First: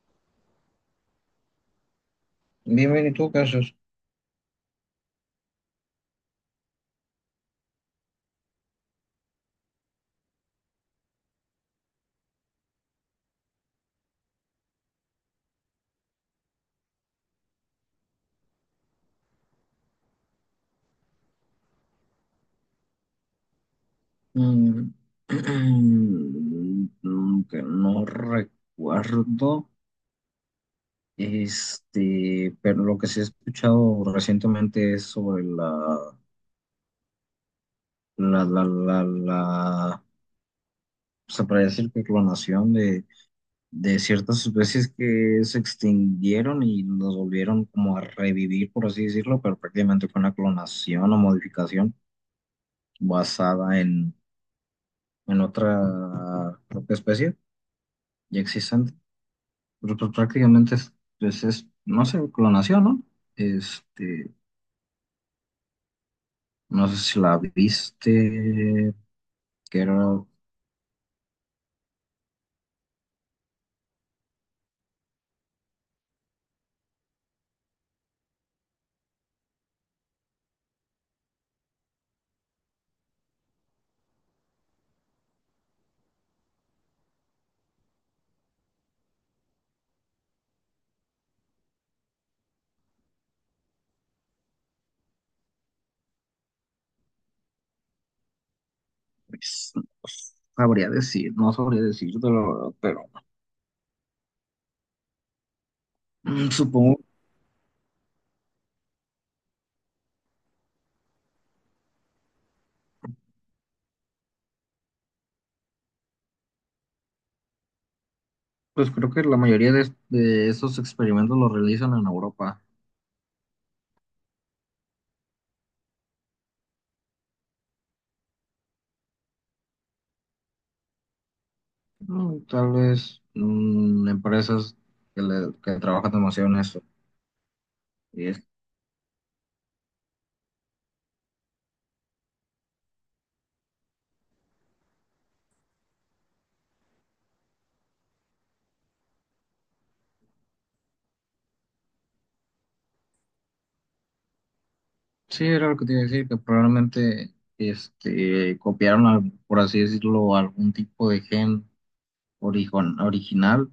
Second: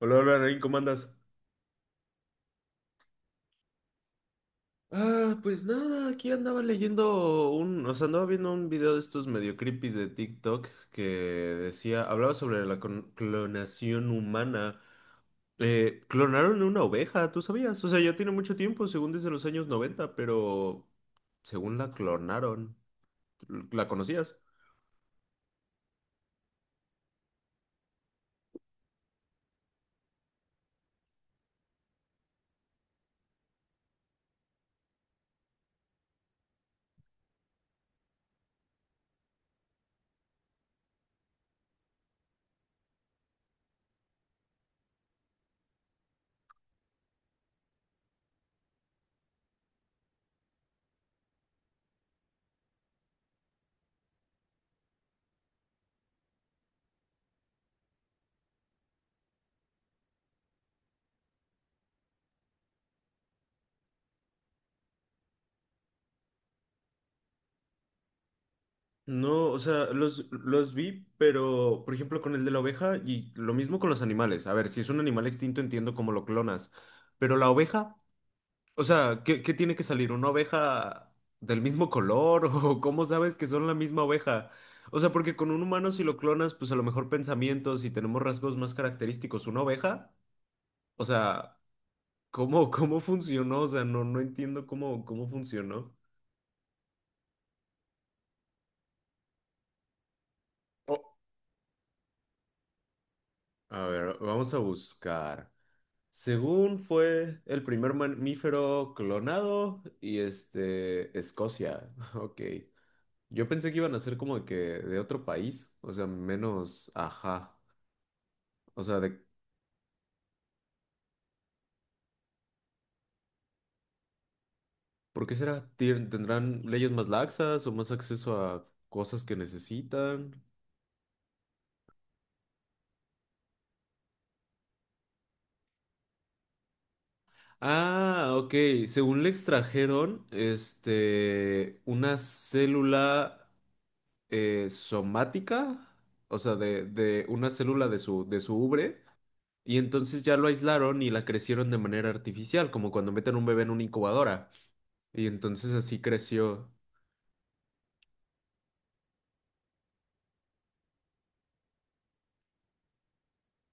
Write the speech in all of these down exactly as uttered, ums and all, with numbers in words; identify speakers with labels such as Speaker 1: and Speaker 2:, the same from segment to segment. Speaker 1: Hola, hola, Nain, ¿cómo andas?
Speaker 2: Bien, bien, ¿y tú qué haces?
Speaker 1: Ah, pues nada, aquí andaba leyendo un, o sea, andaba viendo un video de estos medio creepies de TikTok que decía, hablaba sobre la con- clonación humana. Eh, clonaron una oveja, ¿tú sabías? O sea, ya tiene mucho tiempo, según desde los años noventa, pero según la clonaron, ¿la conocías?
Speaker 2: Mm, mm, que no recuerdo, este, pero lo que sí he escuchado recientemente es sobre la, la, la, la, la, se podría decir que clonación de, de ciertas especies que se extinguieron y las volvieron como a revivir, por así decirlo, pero prácticamente fue una clonación o modificación basada en, en otra propia especie ya existente. Pero pues prácticamente es, pues, es, no sé, clonación, ¿no? Este, no sé si la viste,
Speaker 1: No, o
Speaker 2: que
Speaker 1: sea,
Speaker 2: era,
Speaker 1: los, los vi, pero por ejemplo con el de la oveja y lo mismo con los animales. A ver, si es un animal extinto entiendo cómo lo clonas, pero la oveja. O sea, ¿qué, qué tiene que salir? ¿Una oveja del mismo color? ¿O cómo sabes que son la misma oveja? O sea, porque con un humano si lo clonas, pues a lo mejor pensamientos y tenemos rasgos más característicos. ¿Una oveja? O sea, ¿cómo, cómo funcionó? O sea, no, no entiendo cómo, cómo funcionó.
Speaker 2: pues, no sabría
Speaker 1: O-
Speaker 2: decir, no sabría decirte la verdad, pero
Speaker 1: A ver, vamos a buscar.
Speaker 2: mm,
Speaker 1: Según
Speaker 2: supongo,
Speaker 1: fue el primer mamífero clonado y este, Escocia. Ok. Yo pensé que iban a ser como de que de otro país, o sea, menos, ajá, o
Speaker 2: pues
Speaker 1: sea,
Speaker 2: creo
Speaker 1: de,
Speaker 2: que la mayoría de, de estos experimentos los realizan en Europa.
Speaker 1: ¿por qué será? ¿Tien- ¿Tendrán leyes más laxas o más acceso a cosas que necesitan?
Speaker 2: Mm, Tal vez mm, empresas que, le- que trabajan demasiado en eso. Y
Speaker 1: Ah,
Speaker 2: es-
Speaker 1: ok, según le extrajeron, este, una célula eh, somática, o sea, de, de una célula de su, de su ubre, y entonces ya lo aislaron y la crecieron de manera artificial, como cuando meten un bebé en una incubadora, y
Speaker 2: sí, era
Speaker 1: entonces
Speaker 2: lo que te
Speaker 1: así
Speaker 2: iba a decir, que
Speaker 1: creció.
Speaker 2: probablemente este, copiaron, al- por así decirlo, algún tipo de gen origon- original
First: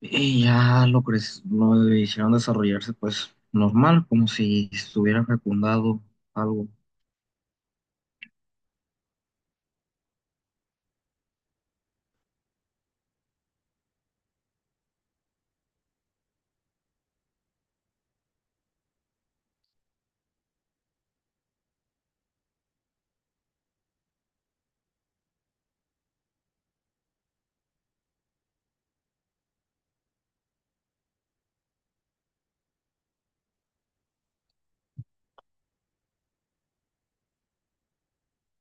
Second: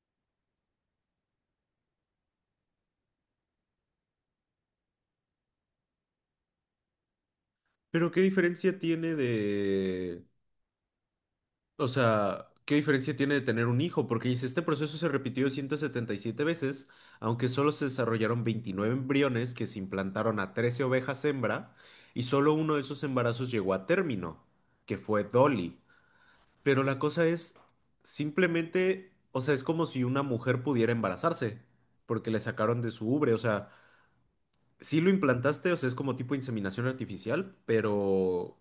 Speaker 2: y ya lo, cre- lo hicieron desarrollarse pues normal, como si estuviera fecundado algo.
Speaker 1: Pero ¿qué diferencia tiene de? O sea, ¿qué diferencia tiene de tener un hijo? Porque dice, este proceso se repitió ciento setenta y siete veces, aunque solo se desarrollaron veintinueve embriones que se implantaron a trece ovejas hembra, y solo uno de esos embarazos llegó a término, que fue Dolly. Pero la cosa es, simplemente, o sea, es como si una mujer pudiera embarazarse, porque le sacaron de su ubre, o sea, sí lo implantaste, o sea, es como tipo inseminación artificial, pero.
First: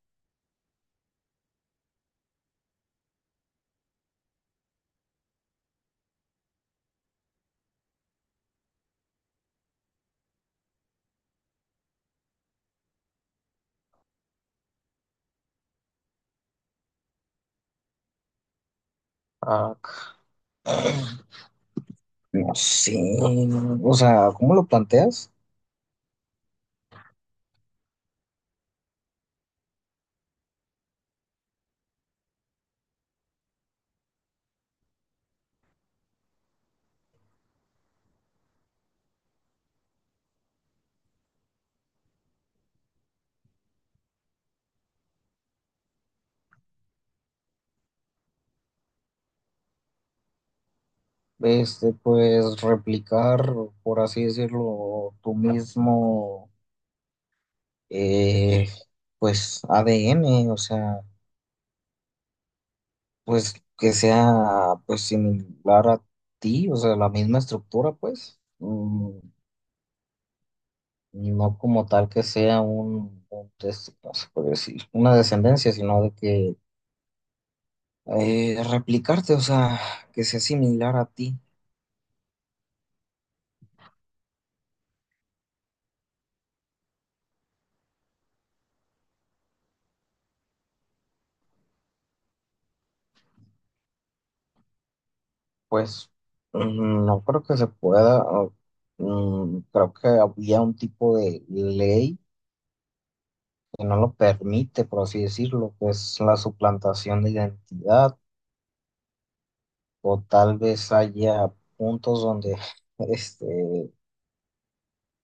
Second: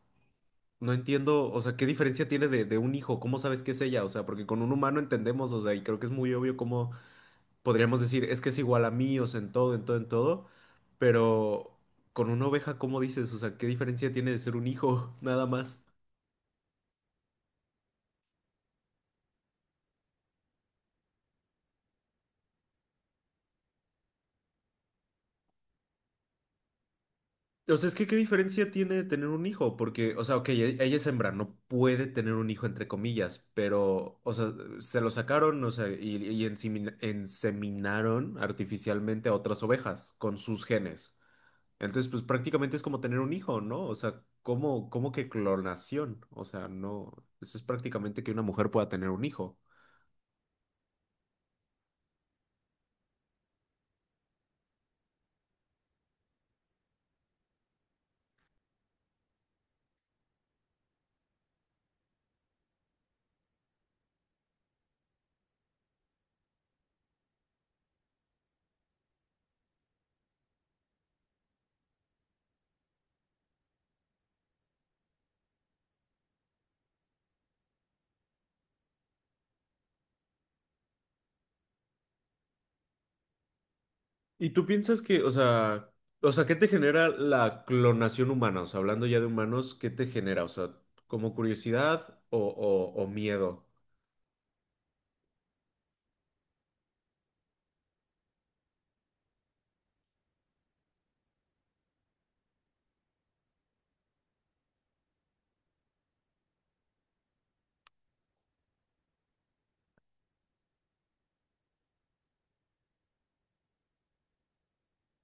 Speaker 1: No entiendo, o sea, ¿qué diferencia tiene de, de un hijo? ¿Cómo sabes que es ella? O sea, porque con un humano entendemos, o sea, y creo que es muy obvio cómo podríamos decir, es que es igual a mí, o sea, en todo, en todo, en todo, pero con una oveja, ¿cómo dices? O sea, ¿qué diferencia tiene de ser un hijo? Nada más.
Speaker 2: Ah, no sé, o sea, ¿cómo lo planteas?
Speaker 1: O sea, es que ¿qué diferencia tiene de tener un hijo? Porque, o sea, ok, e- ella es hembra, no puede tener un hijo, entre comillas, pero, o sea, se lo sacaron, o sea, y, y ensemin- enseminaron artificialmente a otras ovejas con sus genes. Entonces, pues prácticamente es como tener un hijo, ¿no? O sea, ¿cómo, cómo que clonación? O sea, no, eso es prácticamente que una mujer pueda tener un hijo.
Speaker 2: Este, pues replicar, por así decirlo, tu mismo, eh, pues A D N, o sea, pues que sea, pues similar a ti, o sea, la misma estructura, pues. Mm, no como tal que sea un, un test- no se puede decir, una descendencia, sino de que eh, replicarte, o sea, que sea similar a ti,
Speaker 1: ¿Y tú piensas que, o sea, o sea, qué te genera la clonación humana? O sea, hablando ya de humanos, ¿qué te genera? O sea, ¿como curiosidad o, o, o miedo?
Speaker 2: pues mm, no creo que se pueda. O, mm, creo que había un tipo de ley que no lo permite, por así decirlo, que es la suplantación de identidad, o tal vez haya puntos donde este,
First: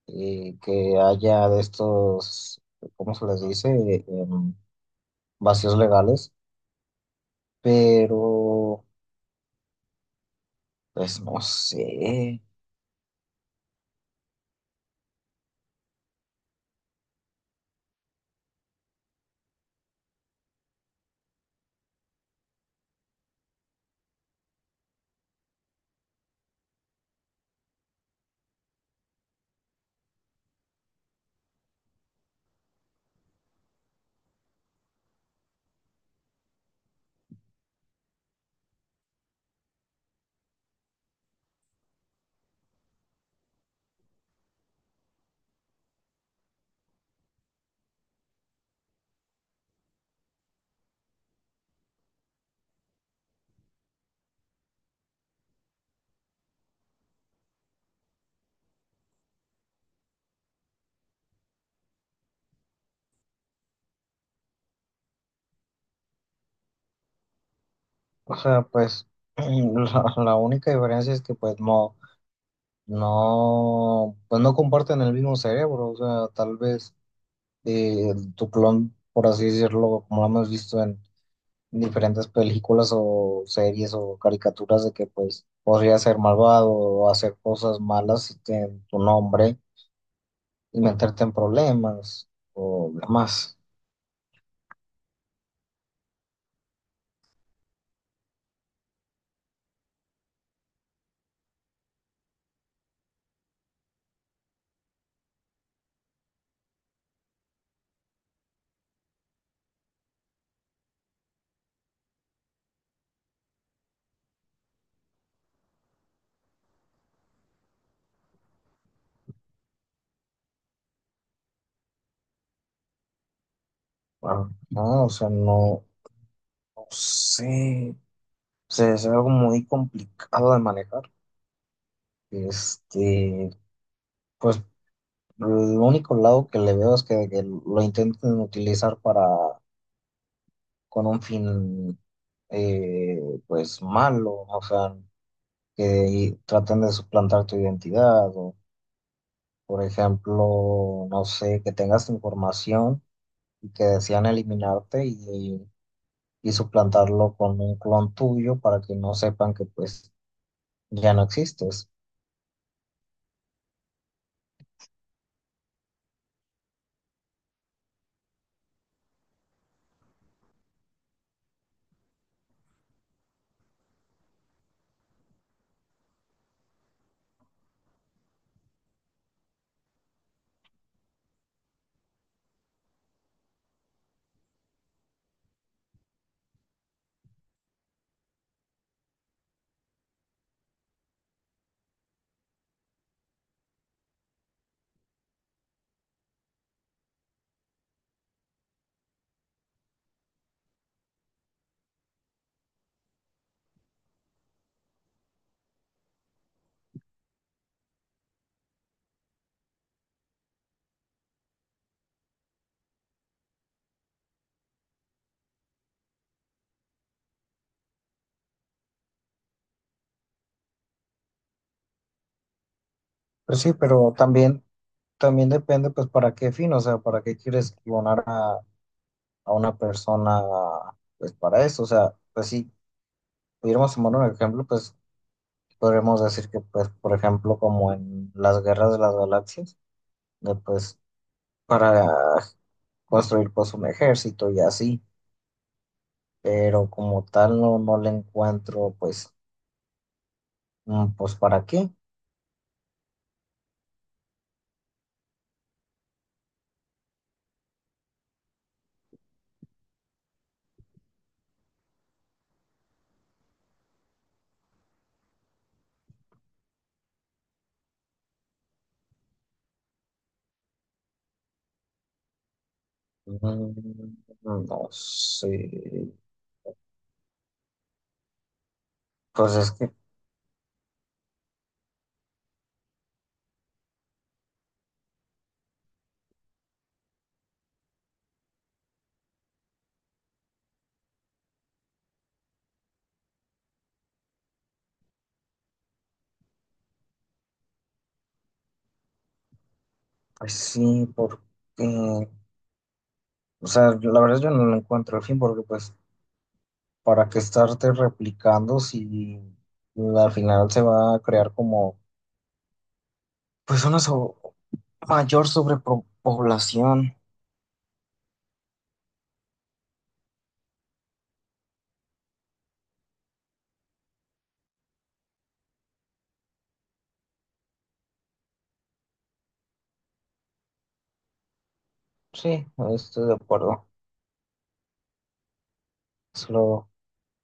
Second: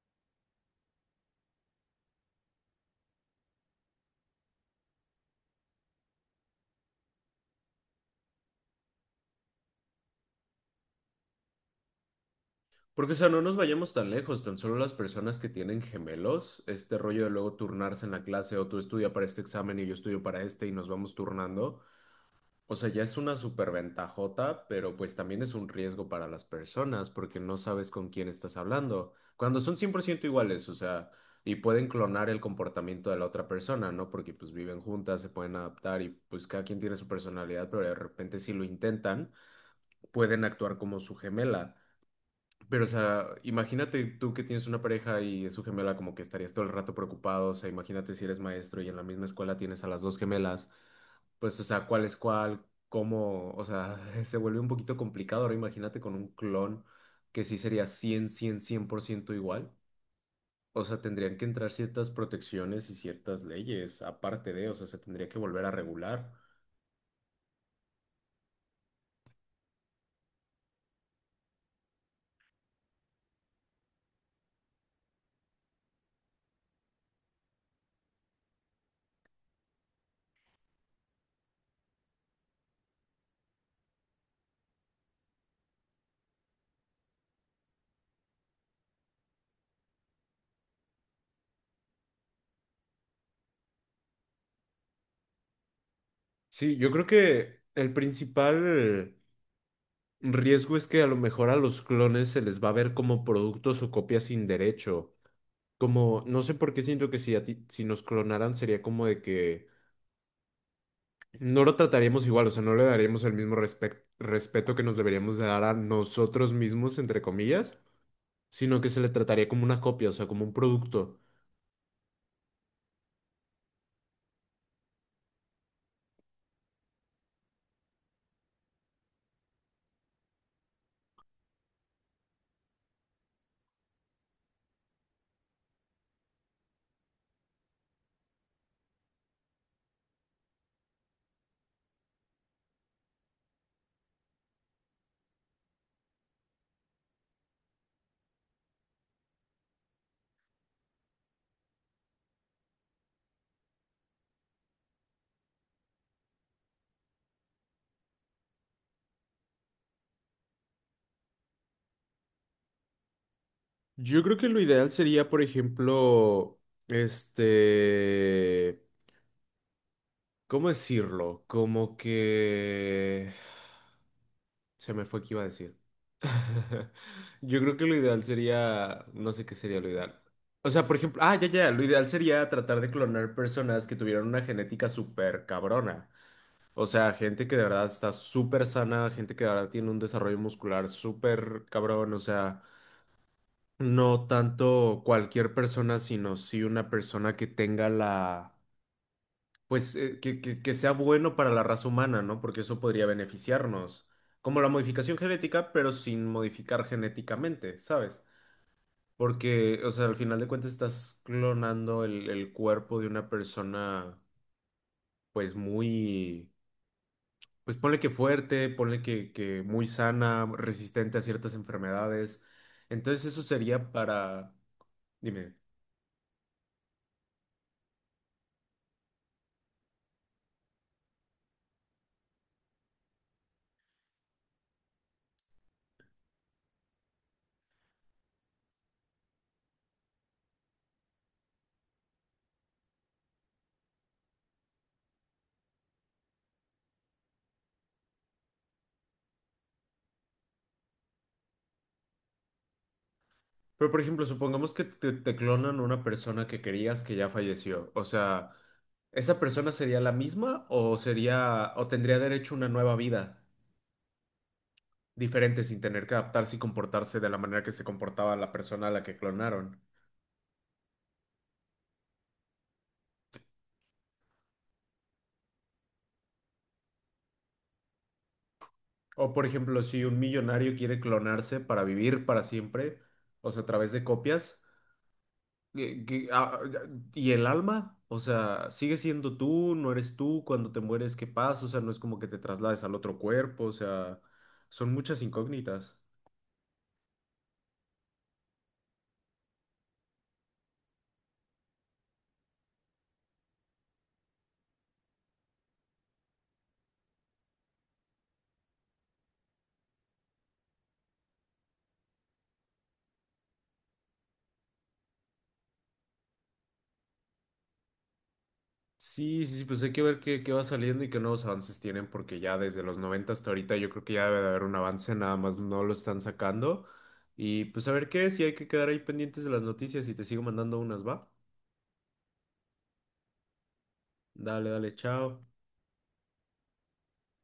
Speaker 2: eh, que haya de estos, ¿cómo se les dice? Em, vacíos legales, pero pues no sé.
Speaker 1: Porque, o sea, no nos vayamos tan lejos, tan solo las personas que tienen gemelos, este rollo de luego turnarse en la clase o tú estudia para este examen y yo estudio para este y nos vamos turnando. O sea, ya es una superventajota, pero pues también es un riesgo para las personas porque no sabes con quién estás hablando. Cuando son cien por ciento iguales, o sea, y pueden clonar el comportamiento de la otra persona, ¿no? Porque pues viven juntas, se pueden adaptar y pues cada quien tiene su personalidad, pero de repente si lo intentan, pueden actuar como su gemela. Pero, o sea, imagínate tú que tienes una pareja y es su gemela, como que estarías todo el rato preocupado. O sea, imagínate si eres maestro y en la misma escuela tienes a las dos gemelas. Pues, o sea, ¿cuál es cuál? ¿Cómo? O sea, se vuelve un poquito complicado. Ahora imagínate con un clon que sí sería cien cien cien por ciento igual. O sea, tendrían que entrar ciertas protecciones y ciertas leyes, aparte de, o sea, se tendría que volver a regular.
Speaker 2: O sea, pues la, la única diferencia es que pues no, no, pues no comparten el mismo cerebro. O sea, tal vez eh, tu clon, por así decirlo, como lo hemos visto en diferentes películas o series o caricaturas de que pues podría ser malvado o hacer cosas malas en tu nombre y meterte en problemas o demás.
Speaker 1: Sí, yo creo que el principal riesgo es que a lo mejor a los clones se les va a ver como productos o copias sin derecho. Como, no sé por qué siento que si, a ti- si nos clonaran sería como de que no lo trataríamos igual, o sea, no le daríamos el mismo respec- respeto que nos deberíamos de dar a nosotros mismos, entre comillas, sino que se le trataría como una copia, o sea, como un producto.
Speaker 2: Bueno, no, o sea, no. Sí, se es algo muy complicado de manejar. Este, pues el único lado que le veo es que, que lo intenten utilizar para con un fin eh, pues malo, o sea, que traten de suplantar tu identidad, o por ejemplo, no sé, que tengas información y que desean eliminarte y, y suplantarlo con un clon tuyo para que no sepan que pues ya no existes.
Speaker 1: Yo creo que lo ideal sería, por ejemplo, este. ¿Cómo decirlo? Como que. Se me fue que iba a decir. Yo creo que lo ideal sería, no sé qué sería lo ideal. O sea, por ejemplo, ah, ya, ya, lo ideal sería tratar de clonar personas que tuvieran una genética súper cabrona. O sea, gente que de verdad está súper sana, gente que de verdad tiene un desarrollo muscular súper cabrón. O sea, no tanto cualquier persona, sino sí una persona que tenga la pues eh, que, que- que sea bueno para la raza humana, ¿no? Porque eso podría beneficiarnos, como la modificación genética, pero sin modificar genéticamente, ¿sabes? Porque, o sea, al final de cuentas estás clonando el, el cuerpo de una persona, pues muy, pues ponle que fuerte, ponle que, que muy sana, resistente a ciertas enfermedades. Entonces eso
Speaker 2: Pues sí,
Speaker 1: sería
Speaker 2: pero
Speaker 1: para,
Speaker 2: también, también
Speaker 1: dime,
Speaker 2: depende pues para qué fin, o sea, para qué quieres clonar a, a una persona pues para eso, o sea, pues si pudiéramos tomar un ejemplo, pues podríamos decir que pues por ejemplo como en las guerras de las galaxias, de, pues para construir pues un ejército y así, pero como tal no, no le encuentro pues, mm, pues para qué,
Speaker 1: pero por ejemplo, supongamos que te, te clonan una persona que querías que ya falleció, o sea. ¿Esa persona sería la misma o sería o tendría derecho a una nueva vida diferente sin tener que adaptarse y comportarse de la manera que se comportaba la persona a la que clonaron?
Speaker 2: Mm, no sé,
Speaker 1: O por
Speaker 2: pues es
Speaker 1: ejemplo,
Speaker 2: que
Speaker 1: si un millonario quiere clonarse para vivir para siempre, o sea, a través de copias, ¿qué- qué- ah, ah, ¿y el alma? O sea, ¿sigue siendo tú? ¿No eres tú? Cuando te mueres, ¿qué pasa? O sea, no es como que te traslades al otro cuerpo, o sea, son muchas incógnitas.
Speaker 2: pues sí, porque... O sea, la verdad yo no lo encuentro el fin porque pues, ¿para qué estarte replicando si al final se va a crear como, pues, una so- mayor sobrepoblación?
Speaker 1: Sí, sí, sí, pues hay que ver qué, qué va saliendo y qué nuevos avances tienen, porque ya desde los noventa hasta ahorita yo creo que ya debe de haber un avance, nada más no lo están sacando. Y pues a ver qué, si hay que quedar ahí pendientes de las noticias y te sigo mandando unas, ¿va?
Speaker 2: Sí, estoy de acuerdo.
Speaker 1: Dale, dale, chao.
Speaker 2: Solo